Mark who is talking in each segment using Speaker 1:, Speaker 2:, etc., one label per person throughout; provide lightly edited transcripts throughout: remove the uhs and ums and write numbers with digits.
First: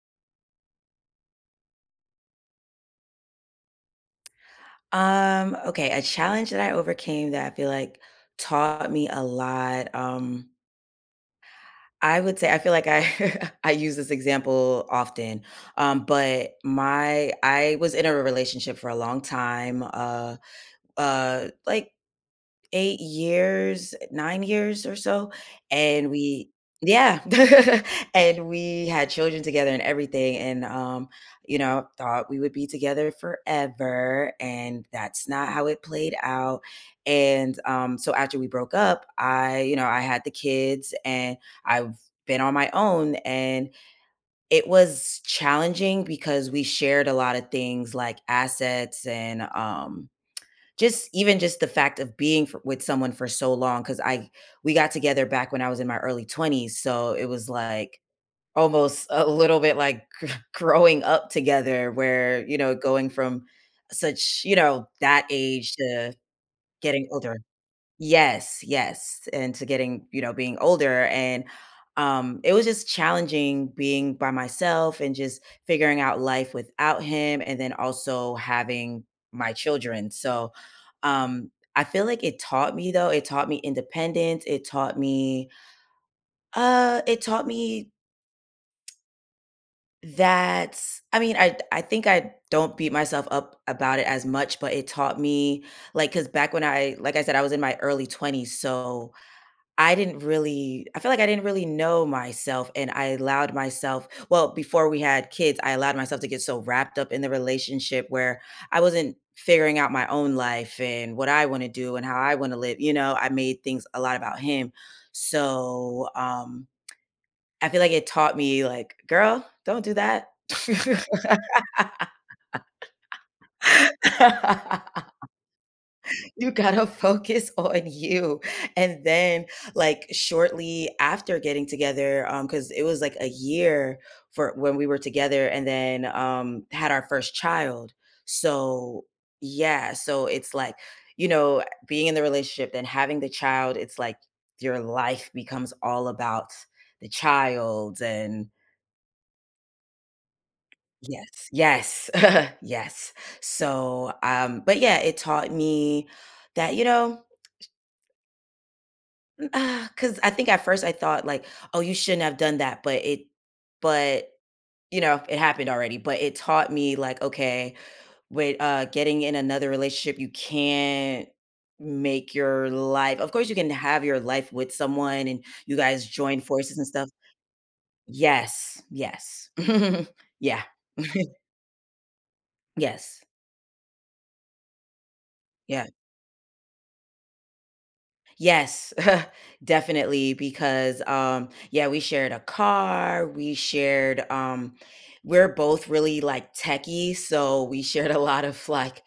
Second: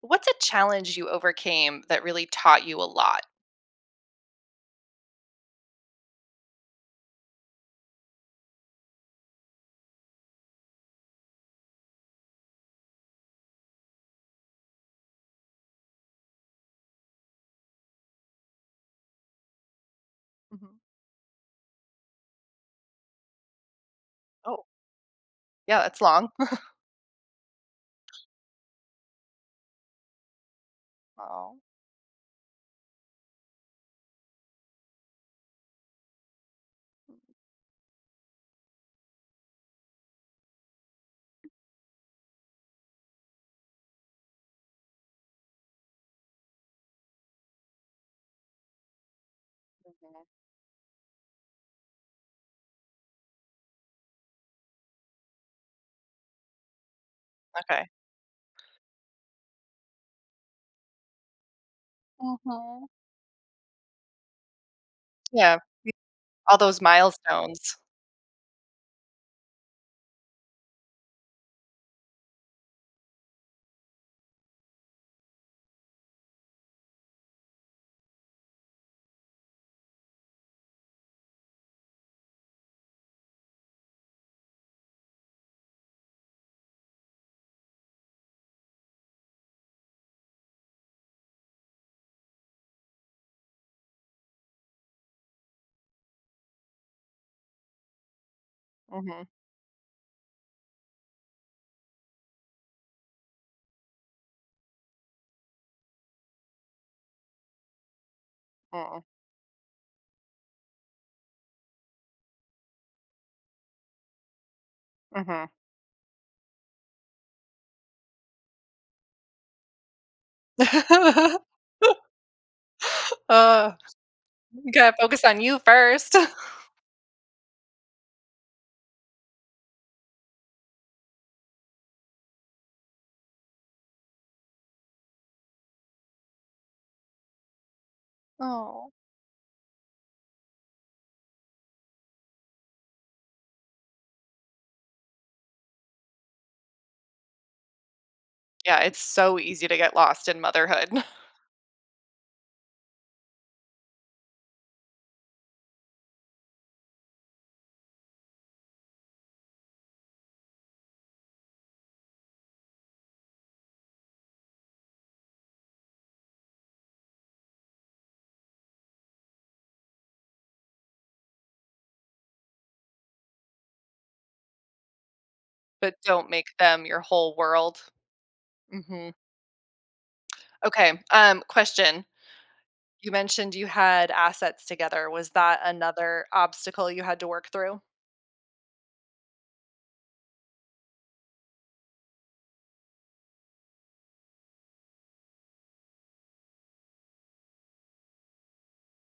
Speaker 1: What's a challenge you overcame that really taught you a lot?
Speaker 2: Okay, a challenge that I overcame that I feel like taught me a lot. I would say I feel like I I use this example often. But my I was in a relationship for a long time,
Speaker 1: Mhm.
Speaker 2: like 8 years, 9
Speaker 1: Oh,
Speaker 2: years or so,
Speaker 1: yeah, that's
Speaker 2: and
Speaker 1: long.
Speaker 2: we Yeah. And we had children together and everything, and,
Speaker 1: Oh.
Speaker 2: you know, thought we would be together forever, and that's not how it played out, and, so after we broke up, I had the kids, and I've been on my own, and it was challenging because we shared a lot of things like assets and, just even just the fact of being for with someone for so long, because I we got together back when I was in my early 20s, so it was,
Speaker 1: Okay.
Speaker 2: like, almost a little bit like growing up together where, you know,
Speaker 1: Mhm.
Speaker 2: going from such, you know, that
Speaker 1: Yeah,
Speaker 2: age to
Speaker 1: all those
Speaker 2: getting older.
Speaker 1: milestones.
Speaker 2: Yes, yes, and to getting, you know, being older and it was just challenging being by myself and just figuring out life without him and then also having my children. So I feel like it taught me though, it taught me independence, it taught me uh it taught me that I think I don't beat myself up about it as much, but it taught me like cuz back when I like I said I was in my early 20s, so
Speaker 1: Mhm,
Speaker 2: I didn't really I feel like I didn't really know myself and I allowed myself well, before we had kids, I allowed myself to get so wrapped up in the relationship where I
Speaker 1: mm,
Speaker 2: wasn't figuring out my own life and what I want to do and how I want to live, you know, I made things a lot about him.
Speaker 1: mhm.
Speaker 2: So, I feel like it taught me like, "Girl, don't do that."
Speaker 1: Uh, you gotta focus on you first.
Speaker 2: You gotta focus on you. And then, like, shortly after getting together, because it was like a year for when we were together and then had our first child.
Speaker 1: Oh.
Speaker 2: So yeah, so it's like, you know, being in the relationship, then having the child, it's like your life becomes all about the child and
Speaker 1: Yeah, it's so easy to get lost in motherhood,
Speaker 2: yes, yes, yes. So but yeah, it taught me that, you know, Cause I think at first I thought like, "Oh, you shouldn't have done that," but but, you know, it happened already, but it taught me like, okay, with, getting in another relationship, you can't make your life of course, you can have your life with someone and you
Speaker 1: but
Speaker 2: guys
Speaker 1: don't
Speaker 2: join
Speaker 1: make
Speaker 2: forces
Speaker 1: them
Speaker 2: and
Speaker 1: your
Speaker 2: stuff.
Speaker 1: whole world.
Speaker 2: Yes,
Speaker 1: Mhm.
Speaker 2: yes. Yeah.
Speaker 1: Okay, question. You
Speaker 2: Yes.
Speaker 1: mentioned you had assets together. Was that
Speaker 2: Yeah.
Speaker 1: another obstacle you had to work through?
Speaker 2: Yes, definitely. Because yeah, we shared a car. We shared. We're both really like techie, so we shared a lot of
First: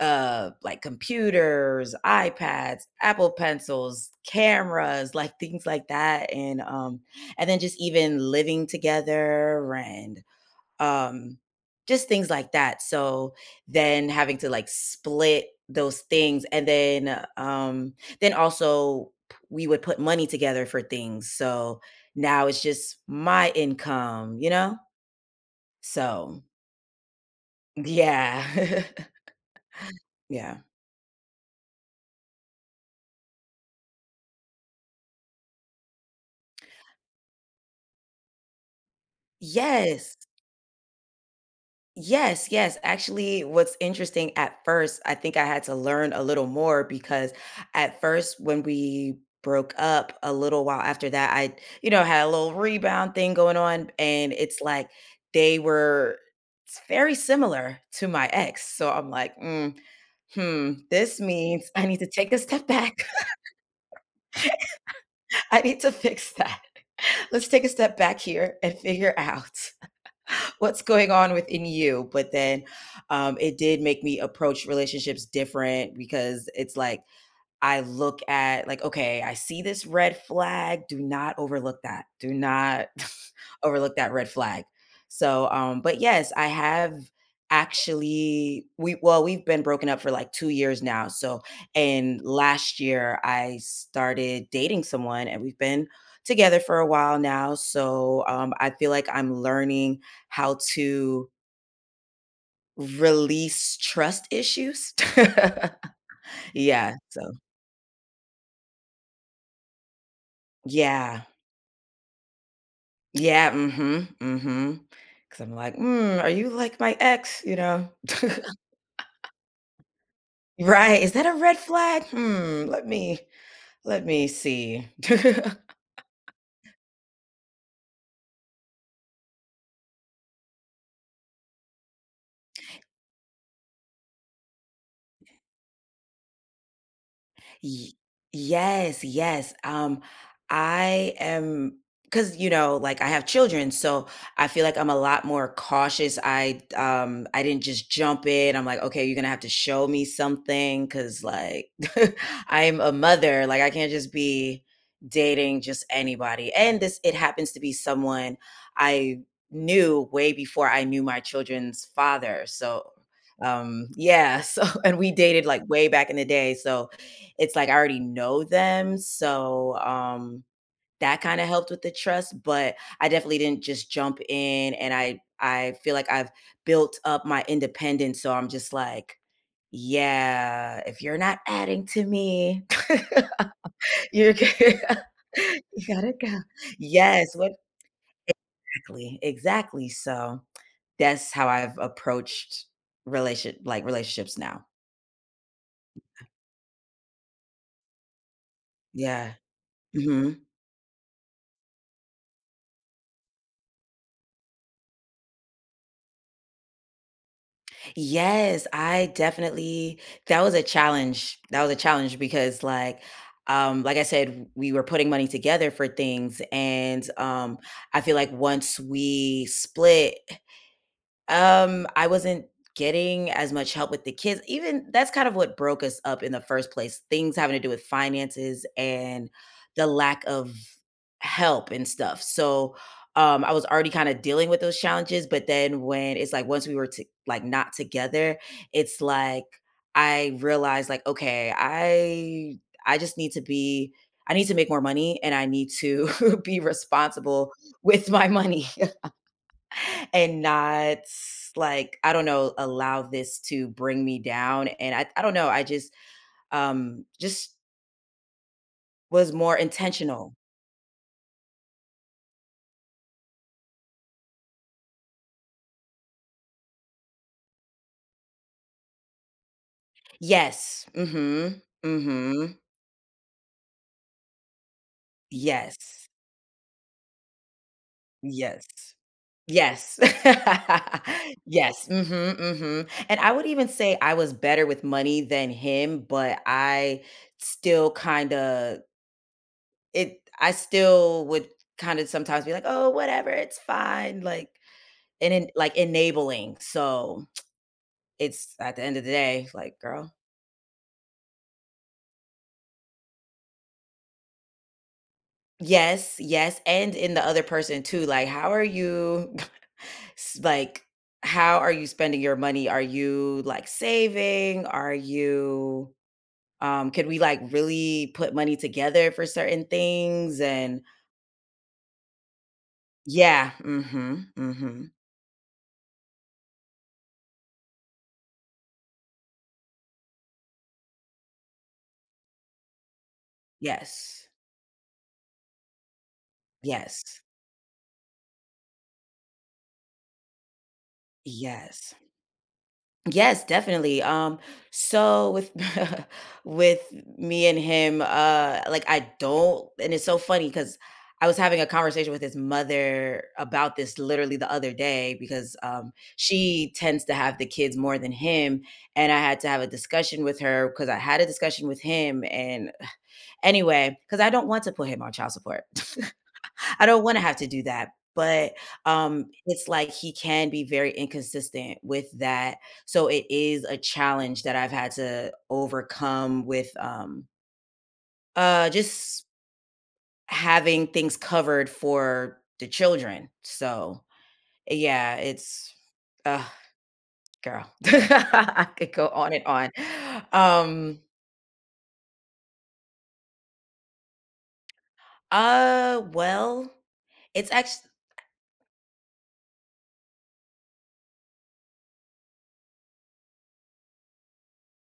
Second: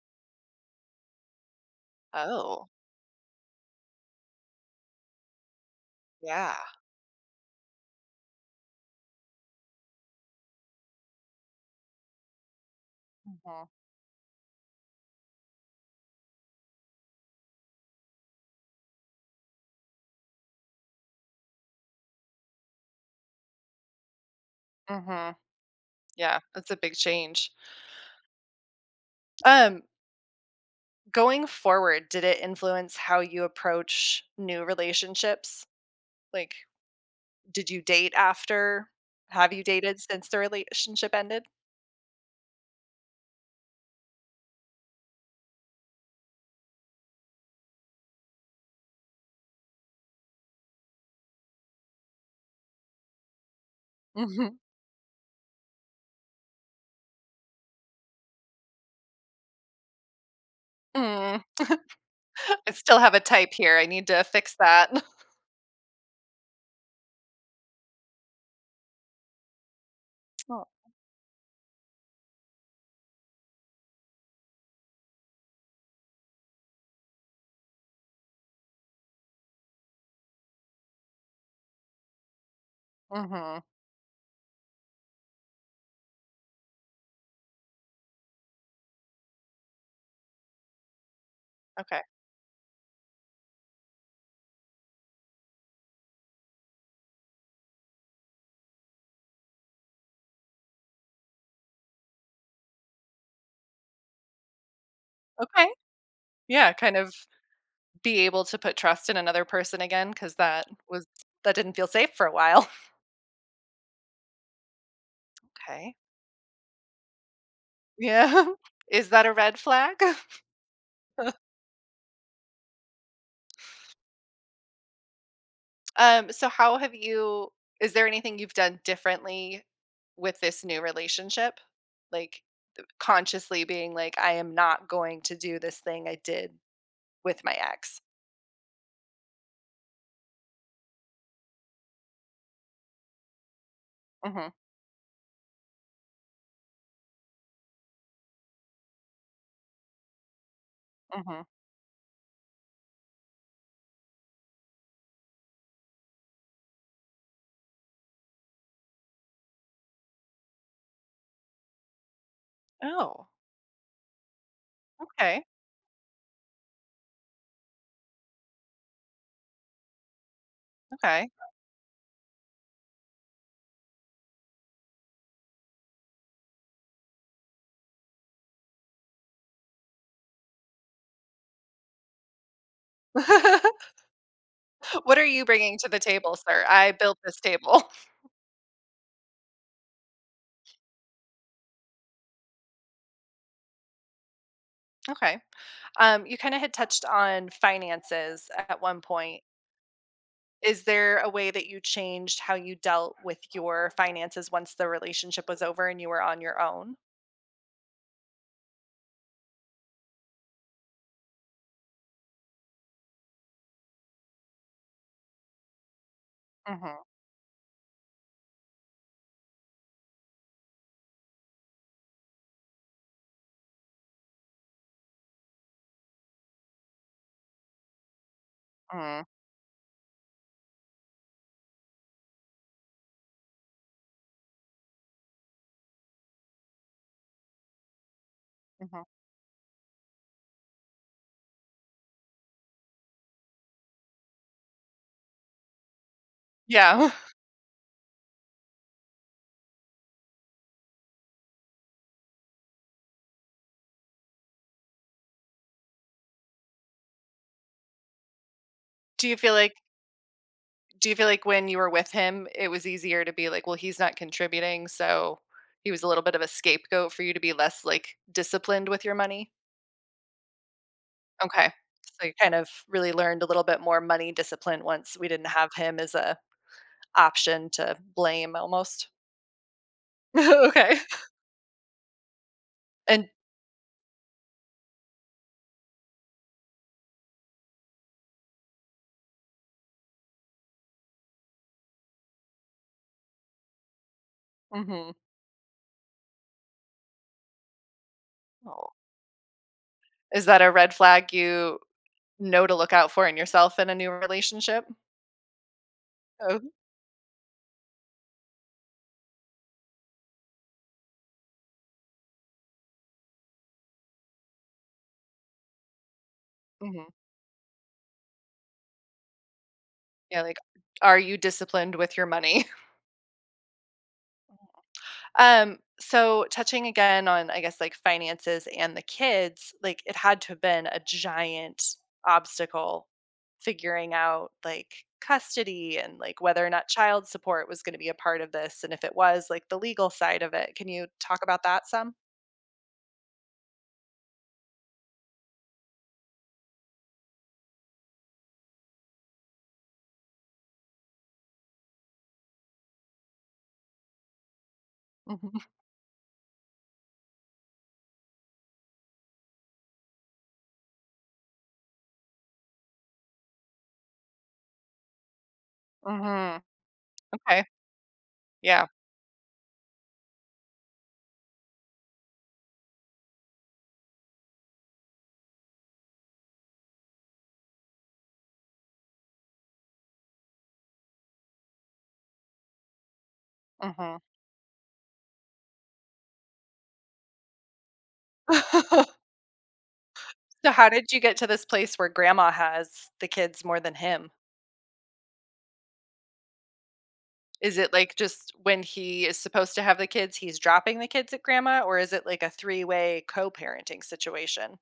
Speaker 2: like computers,
Speaker 1: Oh.
Speaker 2: iPads, Apple pencils, cameras, like things like that,
Speaker 1: Yeah.
Speaker 2: and then just even living together and um just things like that so
Speaker 1: Mhm,
Speaker 2: then having to like split those things and then also we would put money together for things so now it's just my income you know
Speaker 1: mhm. Yeah,
Speaker 2: so
Speaker 1: that's a big change.
Speaker 2: yeah
Speaker 1: Um,
Speaker 2: yeah
Speaker 1: going forward, did it influence how you approach new relationships? Like, did you date after? Have you dated
Speaker 2: yes
Speaker 1: since the relationship ended?
Speaker 2: Yes, yes. Actually, what's interesting at first, I think I had to learn a little more because at first, when we broke up a little while after that, you know, had a little rebound thing going on. And
Speaker 1: Mhm,
Speaker 2: it's like they were very similar to my ex. So I'm like, mm, hmm, this
Speaker 1: mm.
Speaker 2: means I need to take a step
Speaker 1: I still
Speaker 2: back.
Speaker 1: have a type here. I need to fix that.
Speaker 2: I need to fix that. Let's take a step back here and figure out.
Speaker 1: Oh,
Speaker 2: what's going on within you but then it did make me approach relationships different because it's like I look at like, okay, I see this red flag. Do not overlook that. Do not
Speaker 1: mhm.
Speaker 2: overlook that red flag. So, but yes, I have we've been broken up for like 2 years now. So,
Speaker 1: Okay,
Speaker 2: and last year I started dating someone and we've been together for a while now. So I feel like I'm learning how to release trust issues.
Speaker 1: okay. Yeah,
Speaker 2: yeah.
Speaker 1: kind of
Speaker 2: So
Speaker 1: be able to put trust in another person again, because
Speaker 2: yeah.
Speaker 1: that didn't feel safe for a while.
Speaker 2: Yeah, mhm, mm-hmm, because 'Cause I'm like,
Speaker 1: Okay.
Speaker 2: "Mm, are you like my ex?" You know?
Speaker 1: Yeah. Is that a red flag?
Speaker 2: Right, "Is that a red flag? Hmm, let me see."
Speaker 1: So how have you is there anything you've done differently with this new relationship? Like consciously being like, I am not going to do this thing I did with my
Speaker 2: Y
Speaker 1: ex.
Speaker 2: yes, yes, I am because you know, like, I have children, so I
Speaker 1: Mm-hmm.
Speaker 2: feel like I'm a lot more cautious. I didn't just jump in. I'm like, "Okay, you're gonna have to show me something because,
Speaker 1: Mm-hmm.
Speaker 2: like, I'm a mother, like, I can't just be dating just anybody, and this it happens to be someone I knew way before I knew my children's father, so,
Speaker 1: Oh,
Speaker 2: yeah, so and we
Speaker 1: okay.
Speaker 2: dated, like, way back in the day, so it's like I already know them. So that
Speaker 1: Okay.
Speaker 2: kind of helped with the trust, but I definitely didn't just jump in and I feel like I've built up my independence. So I'm just like, yeah, if you're not adding to me, you're good.
Speaker 1: What are you bringing to
Speaker 2: you
Speaker 1: the
Speaker 2: gotta go.
Speaker 1: table, sir? I built
Speaker 2: Yes,
Speaker 1: this
Speaker 2: what
Speaker 1: table.
Speaker 2: exactly. Exactly. So that's how I've approached relationships now.
Speaker 1: Okay. You kind of had touched on finances at one
Speaker 2: Yeah.
Speaker 1: point.
Speaker 2: Mhm.
Speaker 1: Is there a way that you changed how you dealt with your finances once the relationship was over and you were on your own?
Speaker 2: Yes, I definitely that was a challenge. That was a challenge because like I said we were putting money together for things and I feel like once we split I wasn't getting as much help with the kids. Even that's kind of what broke us up in the first place, things having to do with finances
Speaker 1: Mm,
Speaker 2: and the lack of help and stuff. So, I was already kind of dealing with those challenges, but then when it's like once we were to, like not together, it's
Speaker 1: mhm.
Speaker 2: like I realized like, okay, I just need to be I need to make more money and I need to be
Speaker 1: Yeah.
Speaker 2: responsible with my money and not like I don't know allow this to bring me down and I don't know I just
Speaker 1: Do
Speaker 2: was
Speaker 1: you feel
Speaker 2: more
Speaker 1: like
Speaker 2: intentional
Speaker 1: do you feel like when you were with him, it was easier to be like, "Well, he's not contributing," so he was a little bit of a scapegoat for you to be less, like, disciplined with your money?
Speaker 2: yes mm-hmm
Speaker 1: Okay. So you
Speaker 2: mm-hmm
Speaker 1: kind of really learned a little bit more money discipline once we didn't have him
Speaker 2: yes
Speaker 1: as a option to blame
Speaker 2: yes
Speaker 1: almost.
Speaker 2: yes
Speaker 1: Okay.
Speaker 2: yes mm-hmm mm-hmm and
Speaker 1: And
Speaker 2: I would even say I was better with money than him but still kind of I still would kind of sometimes be like oh whatever it's fine like
Speaker 1: mhm.
Speaker 2: Enabling, so it's at the
Speaker 1: Oh.
Speaker 2: end of the day, like, "Girl"
Speaker 1: Is that a red flag you know to look out for in yourself in a new relationship?
Speaker 2: Yes, yes,
Speaker 1: Oh,
Speaker 2: and in the other person too, like, how are you s like, how are you spending your money? Are you, like, saving? Are you, could
Speaker 1: mhm.
Speaker 2: we, like, really put money together for certain things?
Speaker 1: Yeah, like,
Speaker 2: And
Speaker 1: are you disciplined with your money?
Speaker 2: Yeah, mhm, mhm.
Speaker 1: So touching again on, I guess, like finances and the kids, like it had to have been a giant obstacle figuring
Speaker 2: Yes.
Speaker 1: out like custody and like whether or not
Speaker 2: Yes.
Speaker 1: child support was going to be a part of this. And if it was, like the legal side of it. Can you talk about that
Speaker 2: Yes.
Speaker 1: some?
Speaker 2: Yes, definitely. So with with me and him, like I don't, and it's so funny because I was having a conversation with his mother about this literally the other day because
Speaker 1: Hmm.
Speaker 2: she tends to have the kids more than him, and I had to have a discussion with her because I had a discussion with him, and anyway, because I don't want to put him on child support.
Speaker 1: Hmm.
Speaker 2: I don't wanna have to do
Speaker 1: Okay.
Speaker 2: that, but,
Speaker 1: Yeah.
Speaker 2: it's like he can be very inconsistent with that, so it is a challenge that I've had to overcome with, just having things covered for the children, so,
Speaker 1: Hmm.
Speaker 2: yeah, it's ugh, girl. I could go on and on.
Speaker 1: So, how
Speaker 2: Um,
Speaker 1: did you get to this place where grandma has the kids more than him?
Speaker 2: uh, well, it's
Speaker 1: Is
Speaker 2: actually.
Speaker 1: it, like, just when he is supposed to have the kids, he's dropping the kids at grandma, or is it, like, a three-way co-parenting situation?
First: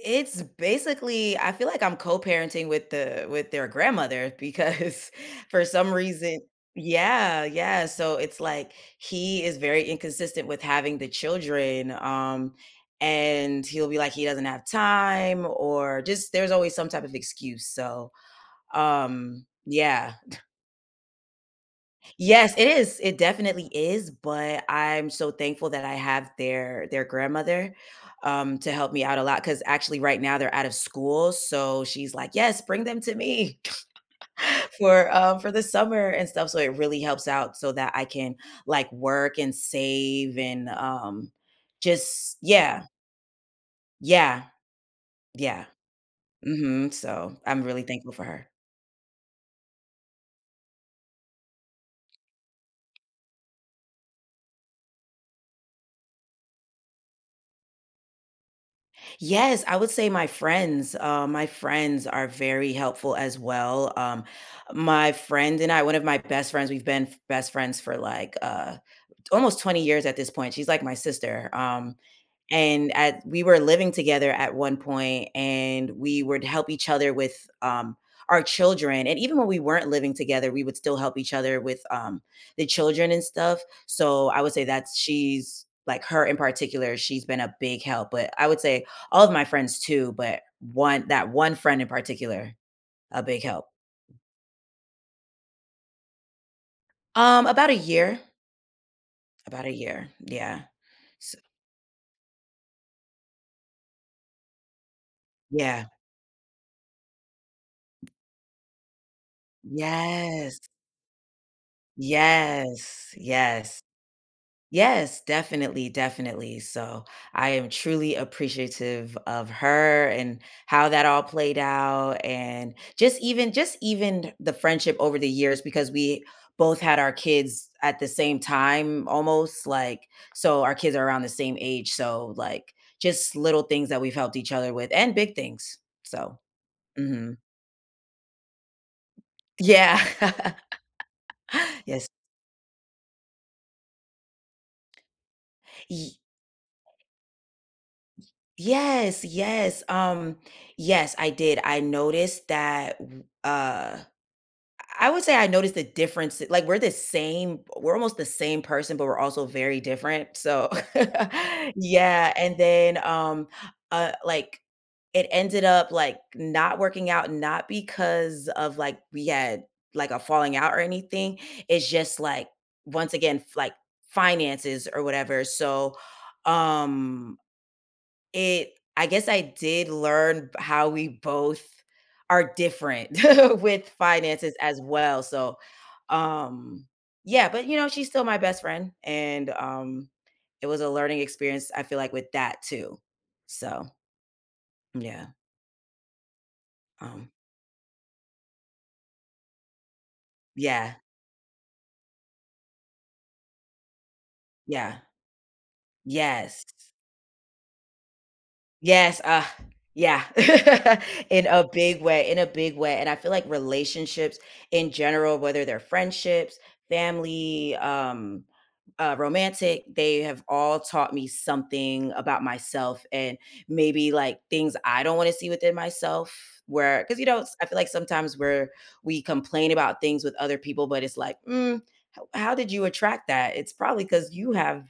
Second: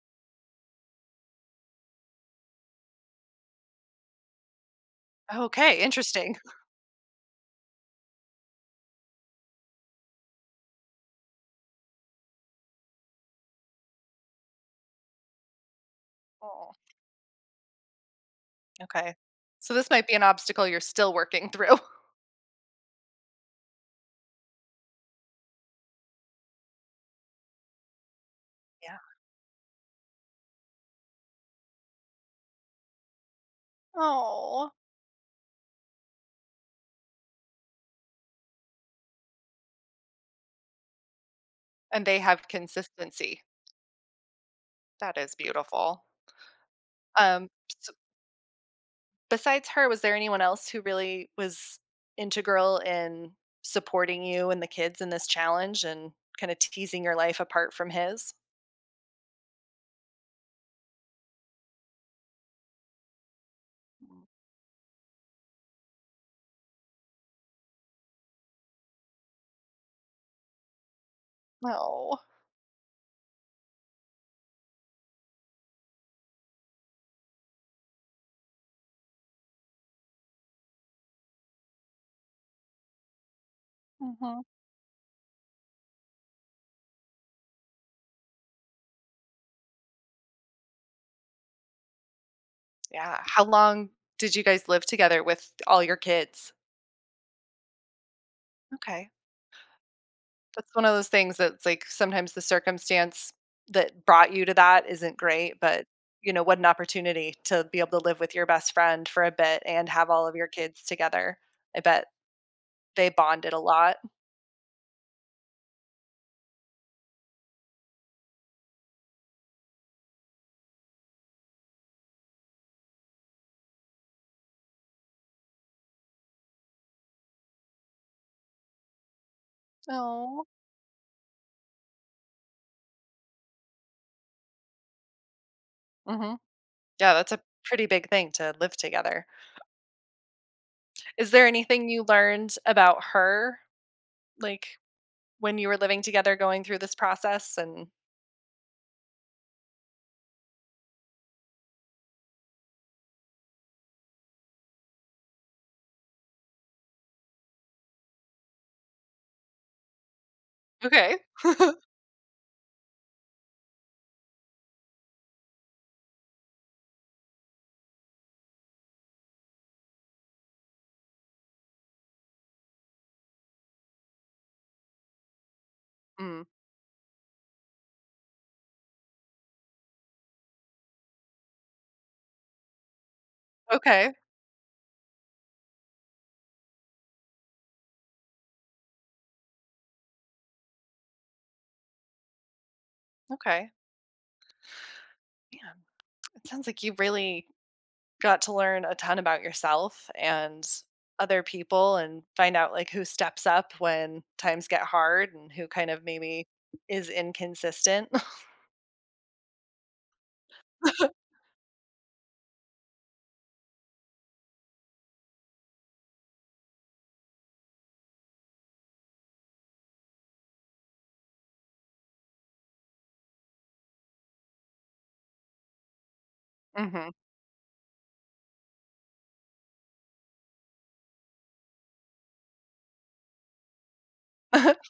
Speaker 2: It's basically I feel like I'm co-parenting with the with their grandmother because for
Speaker 1: Okay,
Speaker 2: some
Speaker 1: interesting.
Speaker 2: reason yeah, yeah, so it's like he is very inconsistent with having the children and he'll be like he doesn't have time or just there's always
Speaker 1: Oh,
Speaker 2: some type of excuse. So,
Speaker 1: okay. So this might
Speaker 2: yeah.
Speaker 1: be an obstacle you're still working through.
Speaker 2: Yes, it is. It definitely is, but I'm so thankful that I have their grandmother to help
Speaker 1: Yeah.
Speaker 2: me out a lot cuz actually right now they're out of school, so she's like, "Yes, bring them to me
Speaker 1: Oh.
Speaker 2: for the summer and stuff." So it really helps out so that I can like work and save and
Speaker 1: And they
Speaker 2: just
Speaker 1: have
Speaker 2: yeah.
Speaker 1: consistency.
Speaker 2: Yeah.
Speaker 1: That is
Speaker 2: Yeah.
Speaker 1: beautiful.
Speaker 2: Mhm. So,
Speaker 1: Um,
Speaker 2: I'm really
Speaker 1: s
Speaker 2: thankful for her.
Speaker 1: besides her, was there anyone else who really was integral in supporting you and the kids in this challenge and kinda teasing your life apart from his?
Speaker 2: Yes, I would say my friends. My friends are very helpful as well.
Speaker 1: Mm.
Speaker 2: My friend and I, one of my best friends, we've been best friends for like almost 20 years at this point. She's like my sister.
Speaker 1: Oh.
Speaker 2: And at we were living together at one point, and we would help each other with, our children, and even when we weren't living together, we would still help each other with, the children and stuff. So, I
Speaker 1: Mhm.
Speaker 2: would say that's she's like, her in particular, she's been a big help, but I would say all of my friends too, but one that one friend in particular,
Speaker 1: Yeah.
Speaker 2: a big
Speaker 1: How
Speaker 2: help.
Speaker 1: long did you guys live together with all your kids?
Speaker 2: Um, about a year,
Speaker 1: Okay.
Speaker 2: about a year, yeah.
Speaker 1: That's one of those
Speaker 2: S
Speaker 1: things that's like sometimes the circumstance that brought you to that isn't great,
Speaker 2: yeah.
Speaker 1: but you know, what an opportunity to be able to live with your best friend for a bit and have all of your
Speaker 2: Yes.
Speaker 1: kids together. I bet they
Speaker 2: Yes.
Speaker 1: bonded a
Speaker 2: Yes.
Speaker 1: lot.
Speaker 2: Yes, definitely, definitely. So I am truly appreciative of her and how that all played out and just even the friendship over the years because we both had our kids at the same time almost like
Speaker 1: Oh.
Speaker 2: so our kids are around the same age. So like just little things that we've helped each other with and big things.
Speaker 1: Hmm.
Speaker 2: So
Speaker 1: Yeah, that's
Speaker 2: mhm.
Speaker 1: a pretty big thing to live together.
Speaker 2: yeah.
Speaker 1: Is there anything you
Speaker 2: yes.
Speaker 1: learned about her, like when you were living together going through this process? And
Speaker 2: Yes, yes. Yes, I did. I noticed that I would say I noticed the difference. Like we're almost the same person, but we're also very different. So
Speaker 1: okay.
Speaker 2: yeah, and then like it ended up like not working out, not because of like we had like a falling out or anything. It's just like once again, like finances or whatever. So
Speaker 1: Mm,
Speaker 2: um it I guess I did learn b how we both are different with
Speaker 1: okay,
Speaker 2: finances as well, so, um, yeah, but, you know, she's still my best friend, and, it was a learning experience, I feel like, with that too.
Speaker 1: okay.
Speaker 2: So, yeah,
Speaker 1: Yeah. It sounds like you
Speaker 2: um,
Speaker 1: really got to learn a ton about yourself and
Speaker 2: yeah,
Speaker 1: other people and find out like who steps up when times get
Speaker 2: yeah,
Speaker 1: hard and who kind of maybe
Speaker 2: yes.
Speaker 1: is inconsistent.
Speaker 2: Yes, yeah. In a big way, in a big way. And I feel like relationships in general, whether they're friendships, family, romantic, they have all taught me something about myself and maybe like things I don't want to see within myself. Where,
Speaker 1: Mhm.
Speaker 2: because you know, I feel like sometimes where we complain about things with other people, but it's like, mm, how did you attract that? It's probably because you have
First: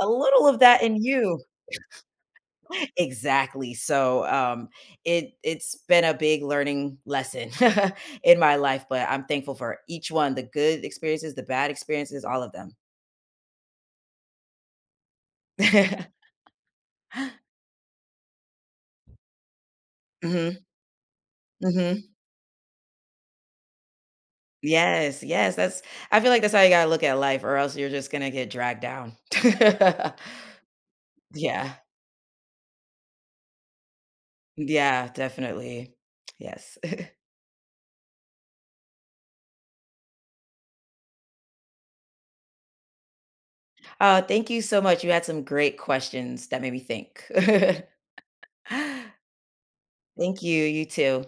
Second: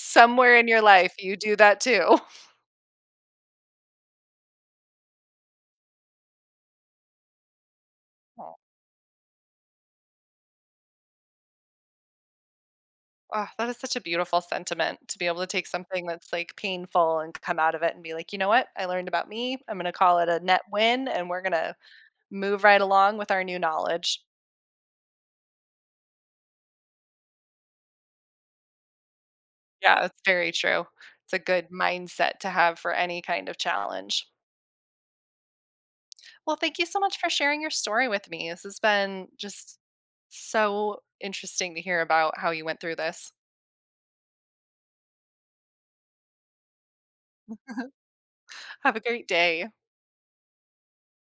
Speaker 2: a little of
Speaker 1: in your
Speaker 2: that in
Speaker 1: life you
Speaker 2: you.
Speaker 1: do that too.
Speaker 2: Exactly. So, it's been a big learning lesson in my
Speaker 1: Oh,
Speaker 2: life, but I'm thankful for each one, the good experiences, the bad experiences, all of them.
Speaker 1: ah, that is such a beautiful sentiment to be able to take something that's like painful and come out of it and be like, you know what? I learned about me. I'm going to call it a net
Speaker 2: Mhm,
Speaker 1: win and we're going to
Speaker 2: mhm.
Speaker 1: move right along with our new knowledge.
Speaker 2: Yes, yes, that's I feel like that's how you gotta look at life, or else you're just gonna get dragged down.
Speaker 1: Yeah, that's very true. It's a good
Speaker 2: Yeah,
Speaker 1: mindset to have for any kind of challenge.
Speaker 2: yeah, definitely.
Speaker 1: Well,
Speaker 2: Yes.
Speaker 1: thank you so much for sharing your story with me. This has been just so interesting to hear about how you went through this.
Speaker 2: Thank you so much. You had some great questions that made me think.
Speaker 1: Have a great day.
Speaker 2: Thank you. You too.